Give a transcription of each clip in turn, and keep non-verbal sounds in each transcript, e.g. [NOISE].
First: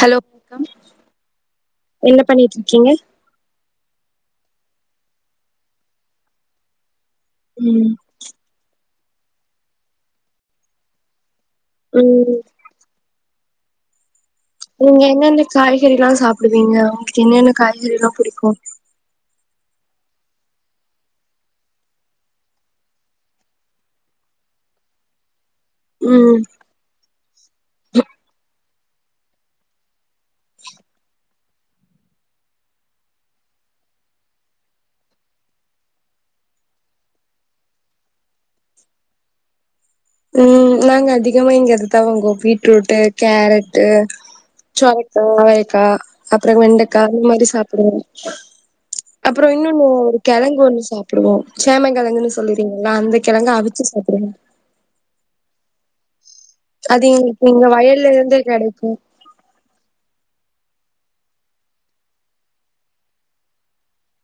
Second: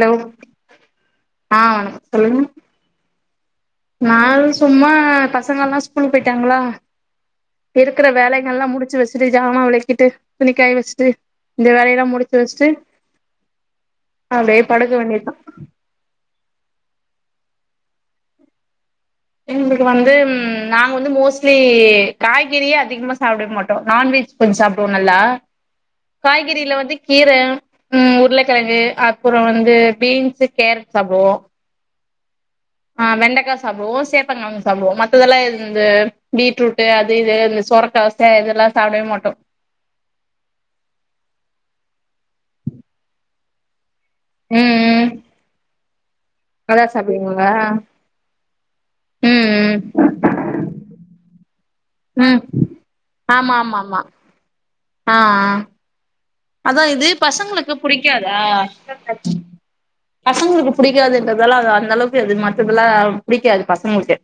hello ஆ என்ன பண்ணிட்டு இருக்கீங்க நானும் சும்மா பசங்க எல்லாம் ஸ்கூலுக்கு போயிட்டாங்களா ம் இருக்கற வேலைகள் எல்லாம் முடிச் முடிச்சு வச்சிட்டு ஜாமா விளக்கிட்டு துணிக்காய வச்சிட்டு இந்த வேலையெல்லாம் முடிச்சு ம் வச்சிட்டு நீங்க என்னன்ன காய்கறிலா சாப் புடுவீங்க உங்ளுக்கு என்னென்ன காய்கறிலா புடிக்கு எங்ளுக்கு வந்து நாங்வந்து மோஸ்ட்லி காய்கறியே அதிக்மா சாப்டே மாட்டோ நான்வெஜ் கொஞ் சாப்டுவோ நல்லா ம் காய்கறில வந்து கீர ம் உர்ளகெழங்கு அப்புறொ வந்து பீன்ஸு கேரட் சாப்டுவோ அ வெண்டக்கா சாப்டுவோ சேப்பங்கெழங்கு சாப்டுவோ மத்ததெல்லா இந்த பீட்ரூட்டு் அது இது ந்த சொரக்கா சே இதுல்லா சாப்டவே மாட்டோ ம் நாங்க அதிகமா இங்க அததா வங்குவோ பீட்ரூட்டு் கேரட்டு் ம் ம் சொரக்கா வாயக்கா அப்ற நல்லா வெண்டக்கா இந் சாப்டுவீங்களா மாரி சாப்டுவோ ம் அப்றோ இன்னொன்னு ம் ஒரு கெழங்கு ஒன்னு சாப்டுவோ சேமங்கெழங்குன்னு ம் சொல்லுறீங்கல்ல அந்த கெழங்க அவிச்சு சாப்புடுவோ அ அ அதா அது இது எங்களுக்கு எங்க பசங்ளுக்கு வயல்ல இருந்தே புடிக்காதா கெடைக்கு பசங்ளுக்கு பிடிக்காதுன்றதால அத அந்த அளவுக்கு அது மத்ததுல்லா புடிக்காது பசங்ளுக்கே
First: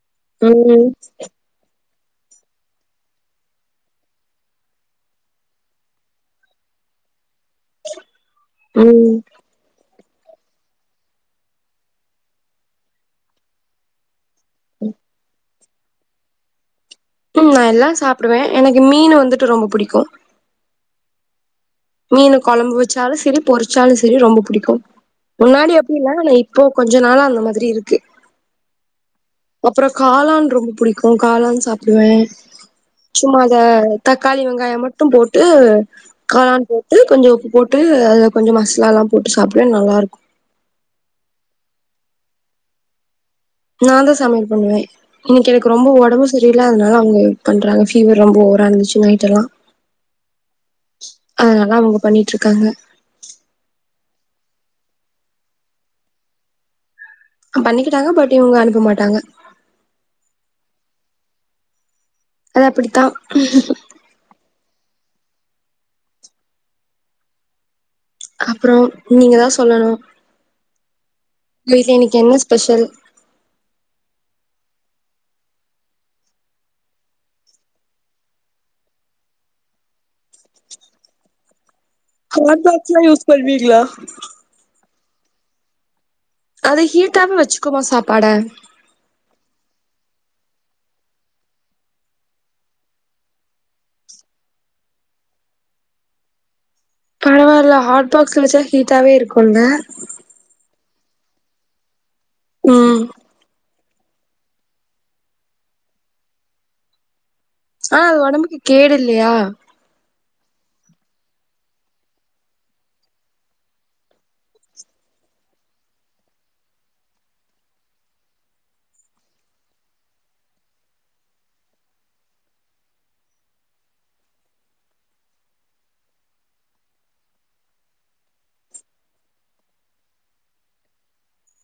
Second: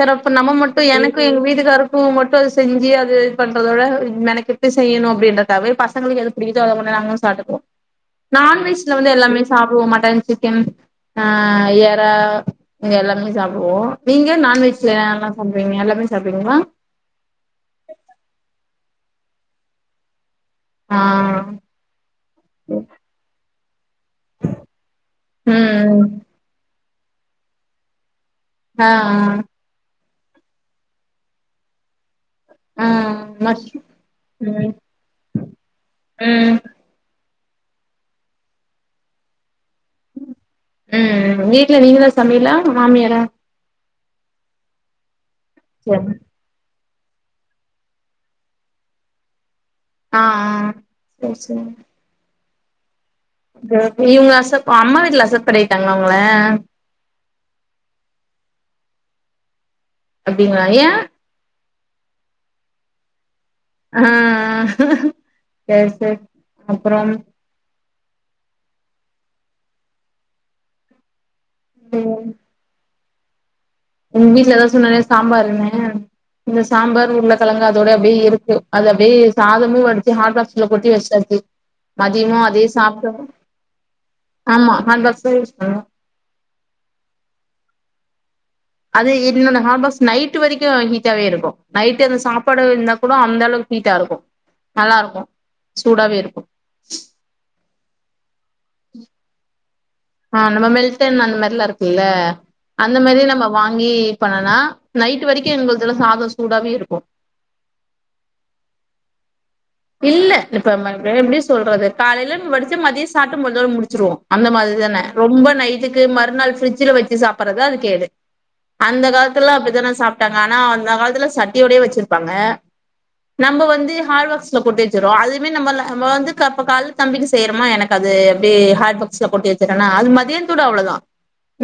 சேர் அப்ப நம்ப மட்டு ம் எனக்கு எங்க வீட்டுக்காரு டூ மட்டு அது செஞ்சி அது இது பண்றதோட மெனக்கிட்டு செய்யணு அப்டின்றக்காவவே பசங்ளுக்கு எது வினிதா ஓட பொண்ணு நாங்களு சாட்டுப் நான்வெஜ்ல வந்து ம் எல்லாமே சாப்டுவோ மட்டன் சிக்கன் அ எறா எல்லாமே சாப்டுவோ நீங்க நண்வெஜ்ல என்னனல்லா சப் வீங் எல்லாமே சாப்டுங்ளா ம் நா எல்லா சாப்டுவே எனக்கு மீன் வந்துட்டு ரொம்ப புடிக்கு ஆ மீனு கொழம்பு வச்சாலு சரி பொரிச்சாலு சரி ரொம்ப புடிக்கு முன்னாடி அப்டி ம் இல்ல ஆனா இப்போ கொஞ்ச நாள அந்த மாதுரி இருக்கு அ அ அப்றோ காளான் ரொம்ப புடிக்கு காளான் சாப்டுவே ஆ சும்மா அத மஷ் தக்காளி ம் வெங்காய மட்டு போட்டு ம் காளான் கொஞ்சோ உப்பு போட்டு அதுல கொஞ்சோ மசாலால்லாம் போட்டு சாப் உம் வீட்ல நீங்க தான் சமையலா மாமியாரா நான் தான் சமையல் பண்ணுவேன் இன்னைக்கு எனக்கு ரொம்ப சரி உடம்பு சரியில்ல அதுனால அவுங்க பண்றாங்க ஃபீவர் ரொம்ப ஓவரா இருந்துச்சு நைட்டல்லாம் ஆஹ் ஆஹ் சரி சரி ட்டு இருக்காங்க நீங்க அக்சப் அம்மா வீட்ல அக்சப் பண்ணீட்டாங்களா உங்கள பண்ணிக்கிட்டாங்க பட் இவுங்க அனுப்ப மாட்டாங்க அப்டிங்களா ஏன் அது அப்டித்தான் ஆஹ் சரி சரி அப்புறம் அப்புறம் நீங்க தான் சொல்லணும் வீட்ல இன்னைக்கு ம் என்ன ஸ்பெஷல் உங்க வீட்லதான் எதாவது சொன்னாங்களா சாம்பாருன்னு இங்க சாம்பார் உருளக் கெழங்கு அதோட அப்டியே இருக்கு அது அப்டியே சாதமும் வடுச்சு ஹாட் பாக்ஸ்ல கொட்டி வச்சாச்சு மதியமு அதே ஹாட்பாக்ஸ்லாம் சாப்ட்டோ யூஸ் பண்ணுவீங்களா ஆமா ஹாட் பாக்ஸ் தா யூஸ் பண்ணுவோ அது ஹீட்டாவே வச்சுக்குமா சாப்பாட அது இன்னொன்னு ஹாட்பாக்ஸ் நைட் வரைக்கும் ஹீட்டாவே இருக்கும் நைட்டு அந்த சாப்பாடு இருந்தா கூட அந்த அளவுக்கு ஹீட்டா இருக்கும் நல்லாருக்கும் சூடாவே இருக்கும் பரவால்ல ஹாட்பாக் ஸ்ல வச்சா ஹீட்டாவே இருக்குல்ல ஆஹ் நம்ம மெல்ட்டன் அந்த மாரில்லா இருக்குல்ல அந்த ம் மாதிரி நம்ம வாங்கி பண்ணுனா நைட் வரைக்கும் இவுங்களுக்கலா சாதம் சூடாவே இருக்கும் ஆஹ் அது உடம்புக்கு கேடு இல்லையா இல்ல இப்ப ம வ எப்டி சொல்றது காலேல வடுச்சா மதியம் சாப்பிட்டு முழுதோ முடிச்சுருவோம் அந்த மாதிரி தான ரொம்ப நைட்டுக்கு மறுநாள் ஃபிரிட்ஜ்ல வச்சு சாப்பட்றது அது கேடு அந்த காலத்துலாம் அப்டித்தான சாப்ட்டாங்க ஆனா அந்த காலத்துல சட்டியோடயே வச்சிருப்பாங்க நம்ம வந்து ஹாட்பாக்ஸ் ல கொட்டி வச்சரோம் அதுமே நம்ம ல நம்ம வந்து கா இப்ப காலேல தம்பிக்கு செய்யறோமா எனக்கு அது எப்டி ஹாட்பாக்ஸ்ல கொட்டி வச்சுட்டோனா அது மதியானத்தோட அவ்ளோதான்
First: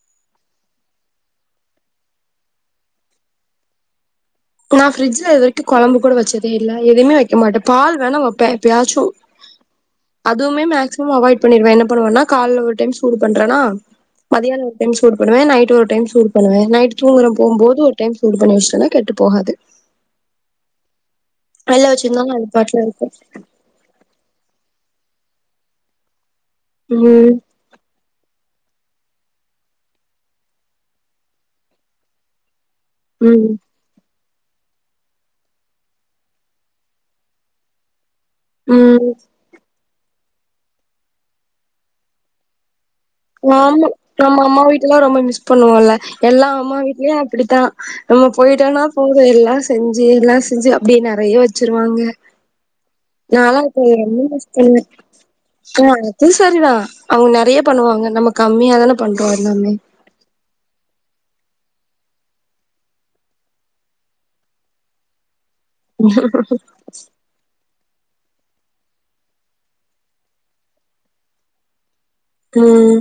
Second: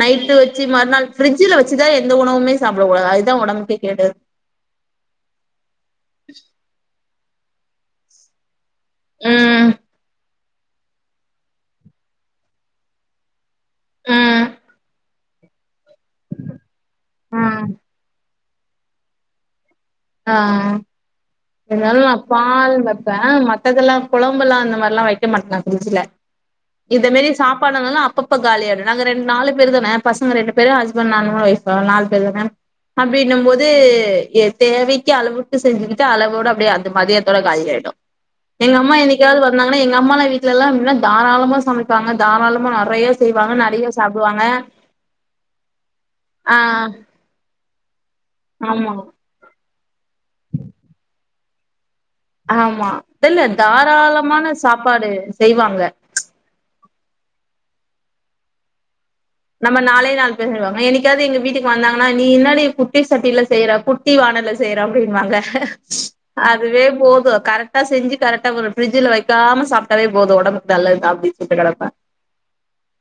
நைட்டு வச்சு மறுநாள் ஃபிரிட்ஜில வச்சுதான் எந்த உணவுமே சாப்டக்கடாது அதுதான் உடம்புக்கே கேடு நான் ஃப்ரிட்ஜில இதுவரைக்கும் குழம்பு கூட வச்சதே இல்ல எவுமே வக் க்க மாட்டே பால் வேணா வப்பே எப்பயாச்சு ம் அதுமே மேக்சிமம் அவாய்ட் பண்ணிடுவே என்ன பண்ணுவனா கால்ல ஒரு டைம் சூடு பண்றனா ம் மதியான ஒரு டைம் சூ சூடுபன்னுவே நைட் ஒரு டைம் சூடு பண்ணுவே நைட் தூங்குற போம் போது ஒரு டைம் சூடுப் பண்ணி வச்டோனா கெட்டுப் போகாது ஆஹ் வெளில இருந்தாலு நா வச்சிருந்தாலு அது பால் பாட்டுல இருக்கு வப்பே மத்ததெல்லாம் கொழம்பெல்லா அந்த மார்லா வைக்க மாட்டோ நாங்க ப்ரிச்சுல இத மெரி ம் சாப்பாடுங்கல்லா அப்பப் இப்ப காலியாய்டு நாங்க ரெண் நாலு பேர் தானா பசங்க ரெண்டு பேரு ஹஸ்பன்ட் நானு ஒய்ஃபு நால் பேர் தான அப்டினும் ம் போது எஸ் தேவைக்கு அளவுக்கு செஞ்சுகிட்டு அளவோட அப்டியே அந்த மதியத்தோட காலி ஆய்டு எங்கம்மா ம் என்னிக்காவது வந்தாங்கனா எங்க அம்மாலா வீட் ட்லல்லா எப்டினா தாராளமா சமைப்பாங்க தாராளமா நட ஆமா நம்மம்மா வீட்டுல்லா ரொம்ப மிஸ் பண்ணுவோல்ல எல்லா ஆ அம்மா வீட்லியு அப்டித்தா நம்ம போய்ட்டனா ஆமா போது எல்லா செஞ்சி எல்லா செஞ்சி அப்டியே நெறைய வச் ச்சிருவாங்க ஆமா இல்ல நானா இருக்க என்னி தாராளமான கஷ்டங்க சாப்பாடு செய்வாங்க ஆ அது சரி தா அவங்க நெறையப் பண்ணுவாங்க நம்ம கம்மியா தானப் நம்ம நாளே நாள் பேடுவாங்க என்னிக் கியாது எங்க வீட்டுக் வந்தாங்கனா நீ என்னாடி குட்டி சட்டில செய்ற குட்டி வானல்ல செய்ற அப்டின்வாங்க அதுவே போது கரெட் டா செஞ்சு கரெக்டா வரு ஃப்ரிட்ஜ்ல வைக்காம சாப்டாவே போது ஒடம்புக்கு நல்லத்தா அப்டின் சொல்ட்டு நெனப்ப ம்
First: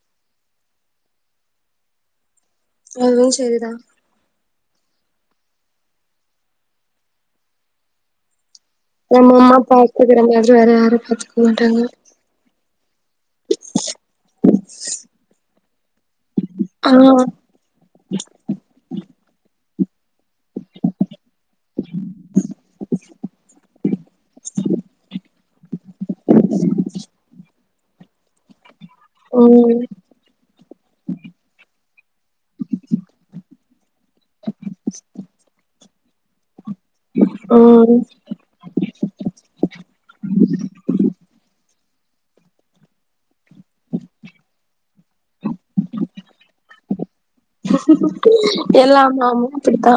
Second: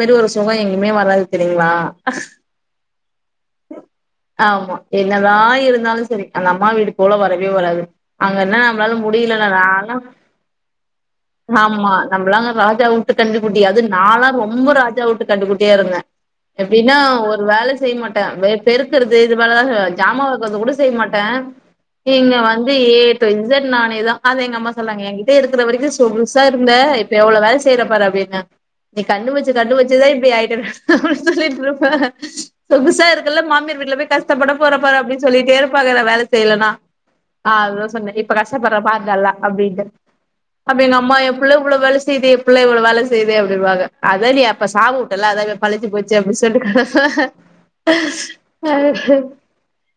வெதுவொர்ஸ் சொகோ எங்கிமே வராது தெரியீங்ளா அதுவு செரிதா ஆமா என்னதா இருந்தாலு சரி அந்த அம்மா வீடு போல வரவே வராது அங்கன்னா நம்லால நம்ம முடிலனா அம்மா நாலா பாத்துக்கிற மாதிரி வேற யாரு பாத்துக்க மாட்டாங்க ஆமா நம்ளா ராஜாவூட்டு கன்னுக்குட்டி அது நாலா ரொம்ப ராஜாவூட்டுக் கண்ணுகுட்டியா இருந்த ஆ எப்டின்னா ஒரு வேல செய்ய மாட்ட வே பெருக்குறது இது போலதா செய்வ ஜாமா வளக்குறது கூட செய் மாட்ட இங்க வந்து ஏ டூ இஸெட் நானேதா அத எங்க அம்மா சொல்றாங்க எங்கிட்ட இருக்கிற வரிக்கு ஸ் புதுசா இருந்த இப்ப எவ்ளோ வேலஸ் செய்ற பாரு அப்டின்னா நீ கண்ணு வச்சி கண்ணு ம் வச் இப்டியாய்டனு சொல்லிட்ருப்ப சொகுசா இருக்கல்ல மாமியார் வீட்ல பேய் கஷ்டப்பட போறப் பாரு அப்டின்னு சொல்லிட்டே இருப்பாங்க வேல செய்லனா ஆ அததா ம் சொன்ன இப்ப கஷ்டப்படுற பார் நல்லா அப்டின்ட்டு அப்றோ எங்க அம்மா ஏ புள்ள இவ்ளோ வேல செய்தே இப்புள்ள இவ்வள வேல செய்து அப்டின்டுவாங்க அதே நீ இப்ப சாவு உட்டல்ல அதா பழிஞ்ச்சி போச்சே அப்டி சொல்ட்டு எல்லா அம் அம்மாவு அப்புடித்தா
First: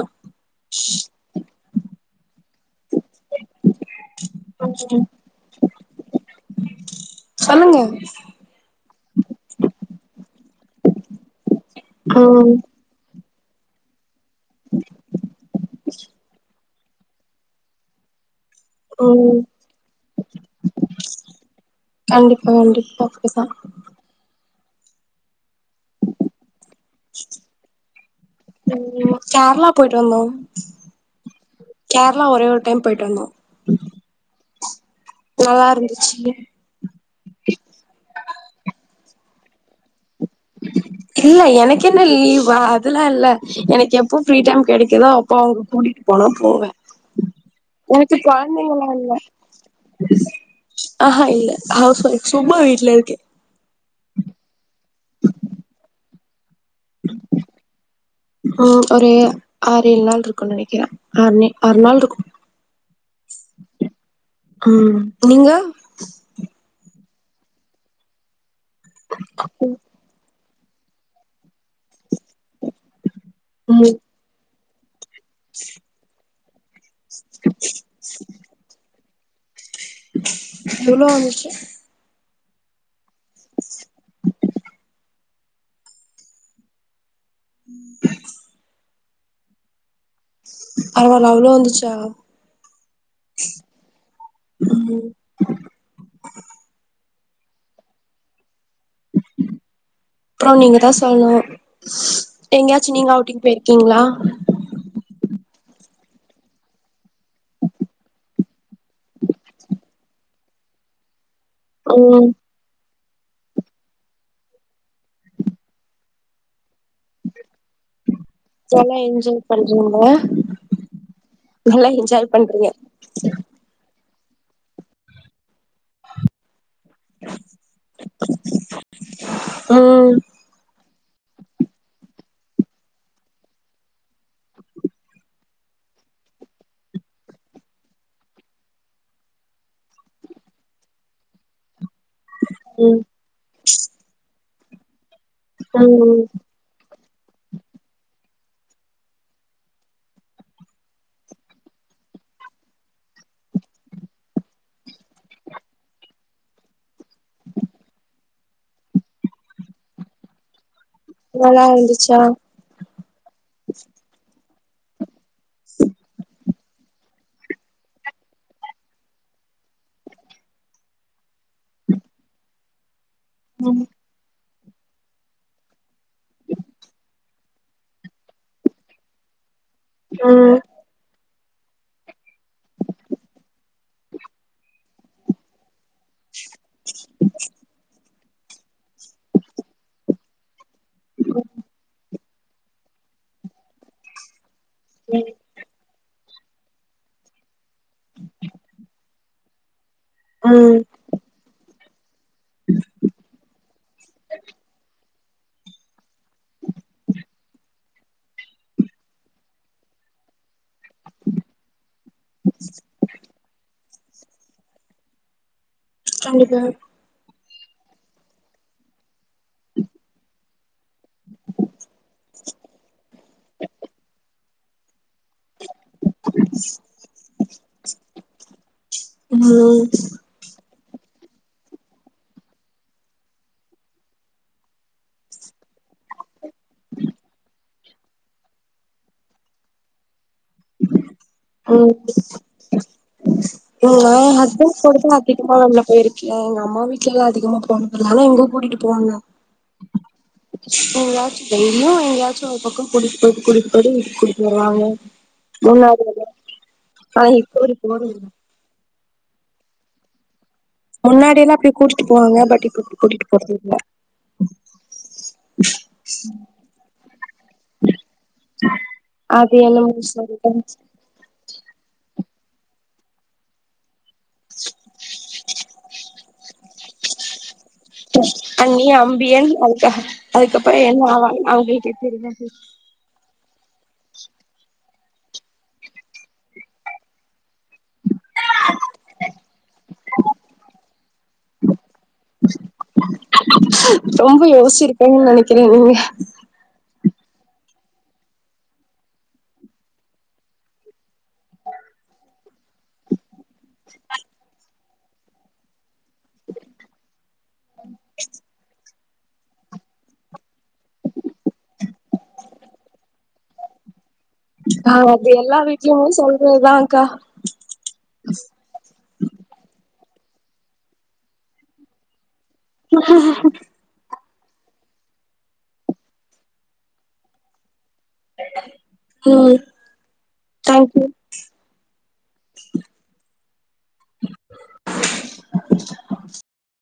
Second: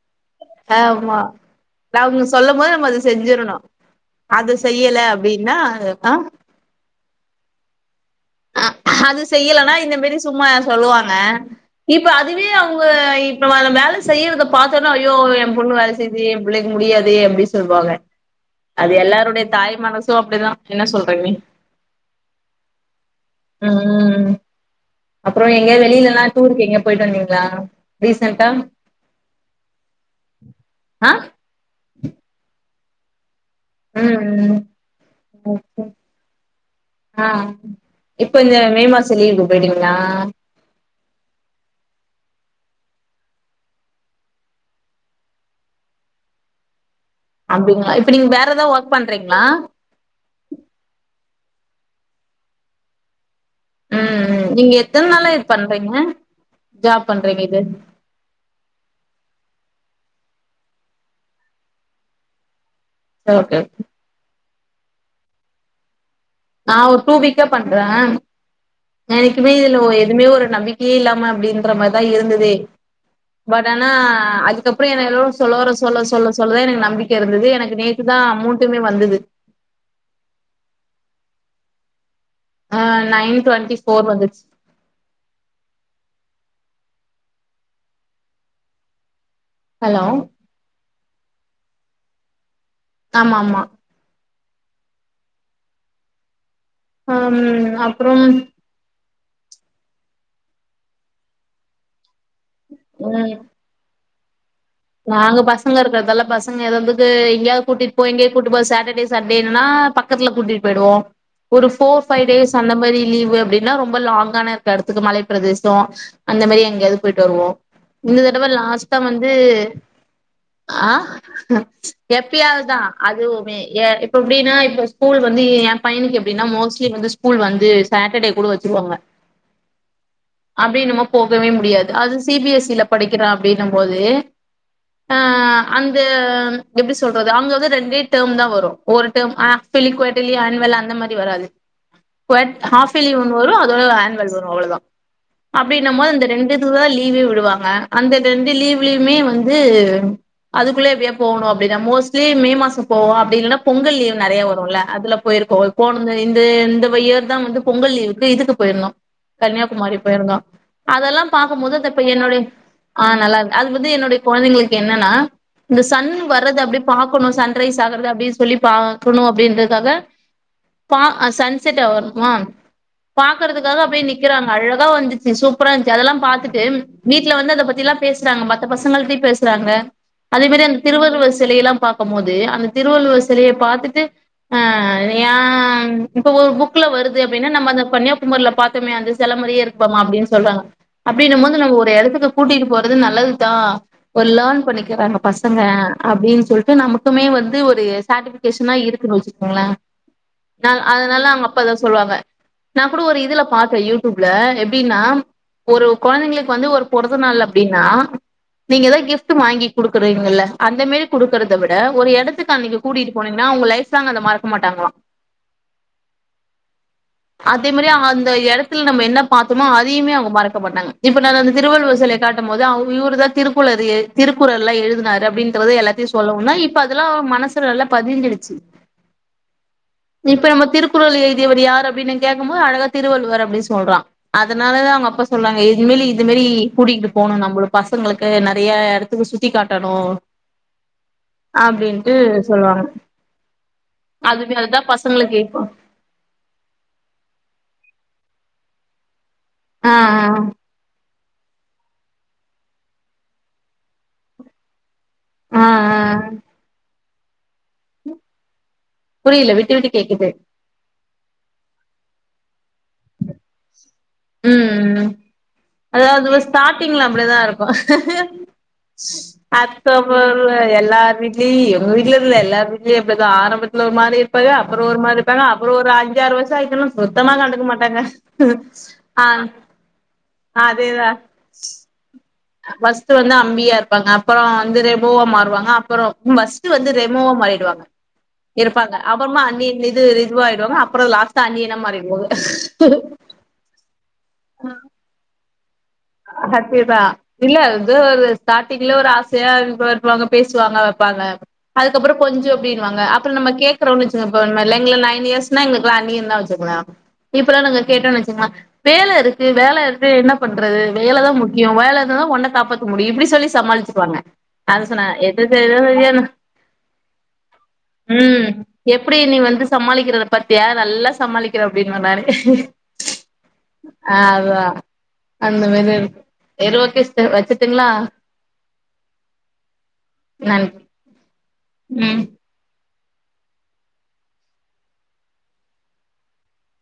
லெ அவுங்க சொல்லம் போது நம்ம அத செஞ்சிறணு அது செய்யில ம் அப்டின்னா ஆஹ் சொல்லுங்க ஆ அது செய்யிலனா இந்த மேரி சும்மா சொல்லுவாங்க இப்பே அதுவே ம் அவுங்க இப் மலால பேலஸ் செய்யிறத பாத்தோன்னா ஐயோ ஏ பொண்ணு வேல செய்து எ புள்ள முடியாதே அப்டி சொல்வாங்க அது ம் எல்லாருடைய தாய் மனசு அப்டிதா என்ன சொல்றீங்க நி கண்டிப்பா கண்டிப்பா அப்டிதா உஹ்ம் உம் ம் அப்றோ எங்க வெளிலெல்லா டூருக்கு எங்கே போய்ட்டு வந்தீங்களா ரீசென்டா ம் கேரளா போயிட்டு வந்தோ ஆஹ் பொய்டுவந்தோ உம் உம் நல்லா ஒகே இருந்துச்சு ஆஹ் இப்ப இந்த மே மாச லீவு அப்படிங்க்ளா இல்ல எனக்கு என்ன லீவ் ஆ அதுல்லா இல்ல எனக்கு எப்போ ஃப்ரீ டைம் கெடைக்குதோ அப்போ அவங்க கூட்டிட்டு போனா போவ அப்டிங்களா இப்ப ஒனக்கு நீங்க வேற ஏதாவது கொழந்தைங்களா ஒர்க் இல்ல பண்றீங்களா ஆஹ்ஹா இல் ஹவ்வொஃப் சும்மா வீட்லே இருக்கே ஆஹ் அஹ் நீங்க எப் எத்தன நாளா இது பண்றீங்க ஜாப் பண்றீங்க இது ஆஹ் ஒரு ஆ று ஏழ் நாள் இருக்குன்னு நெனக்கிறே ஆற் நே ஆறு நாள் இருக்கு ஓகே உம் நீங்க நா ஒரு டூ வீக்கா பண்றே எனைக்குமே இதுல எதுவுமே ஒரு நம்பிக்கையே இல்லாம அப்டின்ற மாரி தா இருந்தது பட் ஆனா ம் அது அப்புற எனக் கொ சொல்லோற சொல்ல சொல்ல சொல்ல சொல்ல தா எனக்கு நம்பிக்க இருந்தது எனக்கு நேத்துதா அமௌண்டுமே வந்தது எவ்ளோ வந்துச்சு ஆ நைன் டுவெண்ட்டி போஃர் வந்துட்ச்சு ம் ஹலோ பரவால அவ்ளோ வந்துச்சா ஆமாமா ம் அம் அப்றம் அப்றம் நீங்க தா சொல்ணு எங்கயாச்சு நீங்க ம் அவ்ட்டிங் பேர்க்கீங்ளா நாங்க பசங்க இருக்கறதால்ல பசங்க எதாது எங்கயாவது கூட்டிட்டு போ எங்கயாவது கூட்டிட்டு போன்னா சட்டடே சண்டேன்னா பக்கத்துல கூட்டிட்டு போய்டுவோ ஒரு ஃபோர் ஃபைவ் ம் டேஸ் அந்த மாரி லீவு அப்படின்னா ரொம்ப லாங்கான இருக்க எடத்துக்கு மலை பிரதேசோ அந்த மாரி எங்கயாது போய்ட்டு வருவோ இந்த தடவ நல்லா லாஸ்ட்டா வந்து என்ஜாய் பண்றீங்க ஆ நல்லா என்ஜாய் பண்றீங்க எப்பயாவதுதா அதுவுமே எப் அ இப்ப எப்புடின்னா இப்ப ஸ்கூல் வந்து என் பையனுக்கு எப்புடின்னா மோஸ்ட் ட்லி வந்த ஸ்கூல் வந்து சாட்டர்டே கூட வச்சுருவாங்க ம் அப்டின்னு மோ போகவே முடியாது அது சி பி எஸ் சில படிக்கிறான் அப்டின்னும் போது ஆ அந்த எப்டி சொல்றது அவங்க வந்து ரெண்டே டேர்ம் தா வரும் ஒரு டேர்ம் அ ஃப்பேர்லி குவார்ட்டலி அன்னுவல் அந்த மாரி வராது குவேட் ம் ஹாஃப்யேர்லி ஒண்ணு வரும் அதோட அன்னுவல் வ அவ்ளோதா அப்டின்னம் போது ம் இந்த ரெண்டு இது தா லீ லீவு விடுவாங்க அந்த ரெண்டு லீவ்லயுமே வந் ந்து அதுக்குள்ளே எப்டியா போகணும் அப்டிதான் மோஸ்ட்லி மே மாசம் போவோம் அப்புடி இல்லன்னா பொங்கல் லீவ் நறையா வரும்ல அதுல போயிருக்கோம் போனது இந்த இந்த வ இயர் தான் வந்து பொங்கல் லீவுக்கு இதுக்கு போயிருந்தோம் கன்னியாகுமாரி போயிருந்தோம் அதெல்லாம் பாக்கும் நல்லா போது அது இப்ப இருந்துச்சா என்னுடைய ஆ நல்லாரு அது வந்து என்னுடைய அது எங்குளுக்கு என்னன்னா இந்த சன் வர்ரது அப்டேப் பாக்கணும் சன்ரைஸ் ஆகுறது அப்டி சொல்லி பாக்கணும் அப்டின்றதுக்காக பா அ சன்செட் அ வர்மா பாக்குறதுக்காக ம் அப்புடியே நிக்கிறாங் அழகா வந்துச்சு சூப்பரா இருந்ச் சு அதெல்லா பாத்துட்டு வீட் ல வந்து அத பத்தில்லா பேசறாங்க மத்த பசங்கள்ட்டயு பேசறாங்க அதே ம் மாரி அந்த திருவள்ளுவர் சிலையெல்லா பாக்கம்போது அந்த திருவள்ளுவர் சிலைய பாத்துட்டு அ ஏ பு புக்ல வருது அப்டின்னா நம்ம அத கன்யா குமரில பாத்தமே அந்த செல மாரியே இருக்கு பாமா அப்டின்னு சொல்றாங்க அப்டின்னும் போது நம்ம ஒரு எடத்துக்கு கூட்டிட்டு போறது நல்லது தா கொல்லான் பண்ணிக்கிறாங்க பசங்க அப்டின்னு சொல்ட்டு நா மட்டுமே வந் ன்னு ஒரு சாட்டிபிகேஷனா இருக்கனு [UNINTELLIGIBLE] ம் நாங்க அதனால அவங்க அப்பா சொல்வாங்க நா கூட ஒரு இதுல பாத்த யூடியூப்ல எப்டின்னா ஒரு கொழந்திங்களுக்கு வந்து ஒரு பொறந்த நாள் அப்டின்னா நீங்க எதாவ்து கிஃப்ட் வாங்கி குடுக்குறீங்கல்ல அந்த மேரி குடுக்கிறத விட ஒரு எடத்துக்கு அன்னிக்கு கூட்டிட்டு போனீங்கன்னா உங்க லைஃப் ங்கல மறக்க மாட்டாங்களா கண்டிப்பா அதே மேரி அங்க அந்த எடத்துல நம்ம என்ன பாத்தமோ அதியுமே அவங்க மறக்கமாட்டாங்க இப்ப நா வந்து திருவள்ளுவர் செலைய காட்டும் போது இவுருதா திருக்குளரு எழுதி திரு குரல்லாம் எழுதுனாரு அப்டின்றது எல்லாத்தையு சொல்லவுந்தா இப்ப அதெல்லா மனசுல நல்லா பதிஞ்சிடுச்சு ம் இப்ப நம்ம திருக் குரல் எழுதியவர் யாரு அப் அப்டினு கேக்கம்போது அழகா திருவள்ளுவர் அப்டின் சொல்றான் அதனால தா அவங்கப்ப சொல்றாங்க [UNINTELLIGIBLE] இதுமேரி கூட்டிட்டு போனு நம்பளு பசங்களுக்கு நறையா எடத்துக்கு சுத்தி காட்டணு ம் நா ஏன் அதுவே அதுதான் ஹஸ்பண்ட் [UNINTELLIGIBLE] பசங்களுக்கு அதிகமா இப்போ அதுல போயிருக்கே எங்க அம்மா வீட் வீட்லெல்லா அதிகமா போன் பண்ணாங்க எங்க கூட்டிட்டு போவாங்க ஆ [UNINTELLIGIBLE] டெய்லியு எங்கேயாச்சு ஒரு பக்கோ கூடிட்டு போயிட்டு கூடிட்டு போயிட்டு கூட்டிட்டு வருவாங்க ஆ ஆ [INAUDIBLE] ஆ ஆஹ [UNINTELLIGIBLE] புரியல விட்டு விட்டு கேக்குது முன்னாடிய எல்லா அப்பிடி கூட்டு போவாங்க பட் இப்ப கூட்டிட்டு போறதில்ல உம் அதாவது ஸ்டார்டிங்ல அப்டிதா இருக்கு அது என்னமோ அக்டோபர்ல சரிதா எல்லார் வீட்லயு எங்க வீட்ல இல்ல எல்லார் வீட்டுலயு அப்பிடிதா ஆரம்பத்துல ஒரு மாரி இப்பவே அப்புறம் ஒரு மாரிப்பங்க அப்புறம் ஒரு அஞ்சாறு வருசம் ஆய்ருச்சுனா மொத்தமா கண்டுக்க மாட்ட டாங்க அண்ணி அம்பியன் அதுக்க அதுக்கப்புறம் என்ன ஆவாங்கனு அவங்களுக்கே தெரியாது வஸ்த வந்தா அம்பியா இருப்பாங்க அப்புறம் ரெமோவா மாறுவாங்க அப்புறம் ஃபஸ்ட் வந்து ரெமோவா மா ப்பாங்க இறுப்பாங்க அ இ இதுவாயிடு அப்புறம் லாஸ்டா அன்னியனா மாறிடுவாங்க ம் [UNINTELLIGIBLE] இல்ல அது ஒரு ஸ்டாரிங்ல ஒரு ஆசையா இதுபன்னு வாங்க பேசுவாங்க வைப்பாங்க அதுக்கப்புறம் கொஞ்சோ அப்டினுவாங்க நம்ம கேக்குறோம்ல நைன் இயர்ஸ்சுனா எங்களுக்கு அன்னியன் இப்பல்லாம் நாங்க கேட்டோனு வைச்சுங்கோங்களே வேல இருக்கு வேல இருக்கு என்னா பண்றது வேலதா முக்கிய வேல இருந்ததா ஒன்ன காப்பாத்த முடியும் இப்டி சொல்லி சமாளிச்சிருவாங்க அது ஆ சொன்ன எது எல்லா வீட்லயுமே சொல்றதுதா அக்கா [UNINTELLIGIBLE] உம் எப்படி நீ வந்து சமாளிக்கிறத பத்தியா நல்லா சமாளிக்கிறே அப்படின்னு சொன்னாரு [INAUDIBLE] ஆவா [INAUDIBLE] அந்த மாரி இரு எருவா க வச்சுட்டுங்களா உம் தேங்கயூ உம் [INAUDIBLE]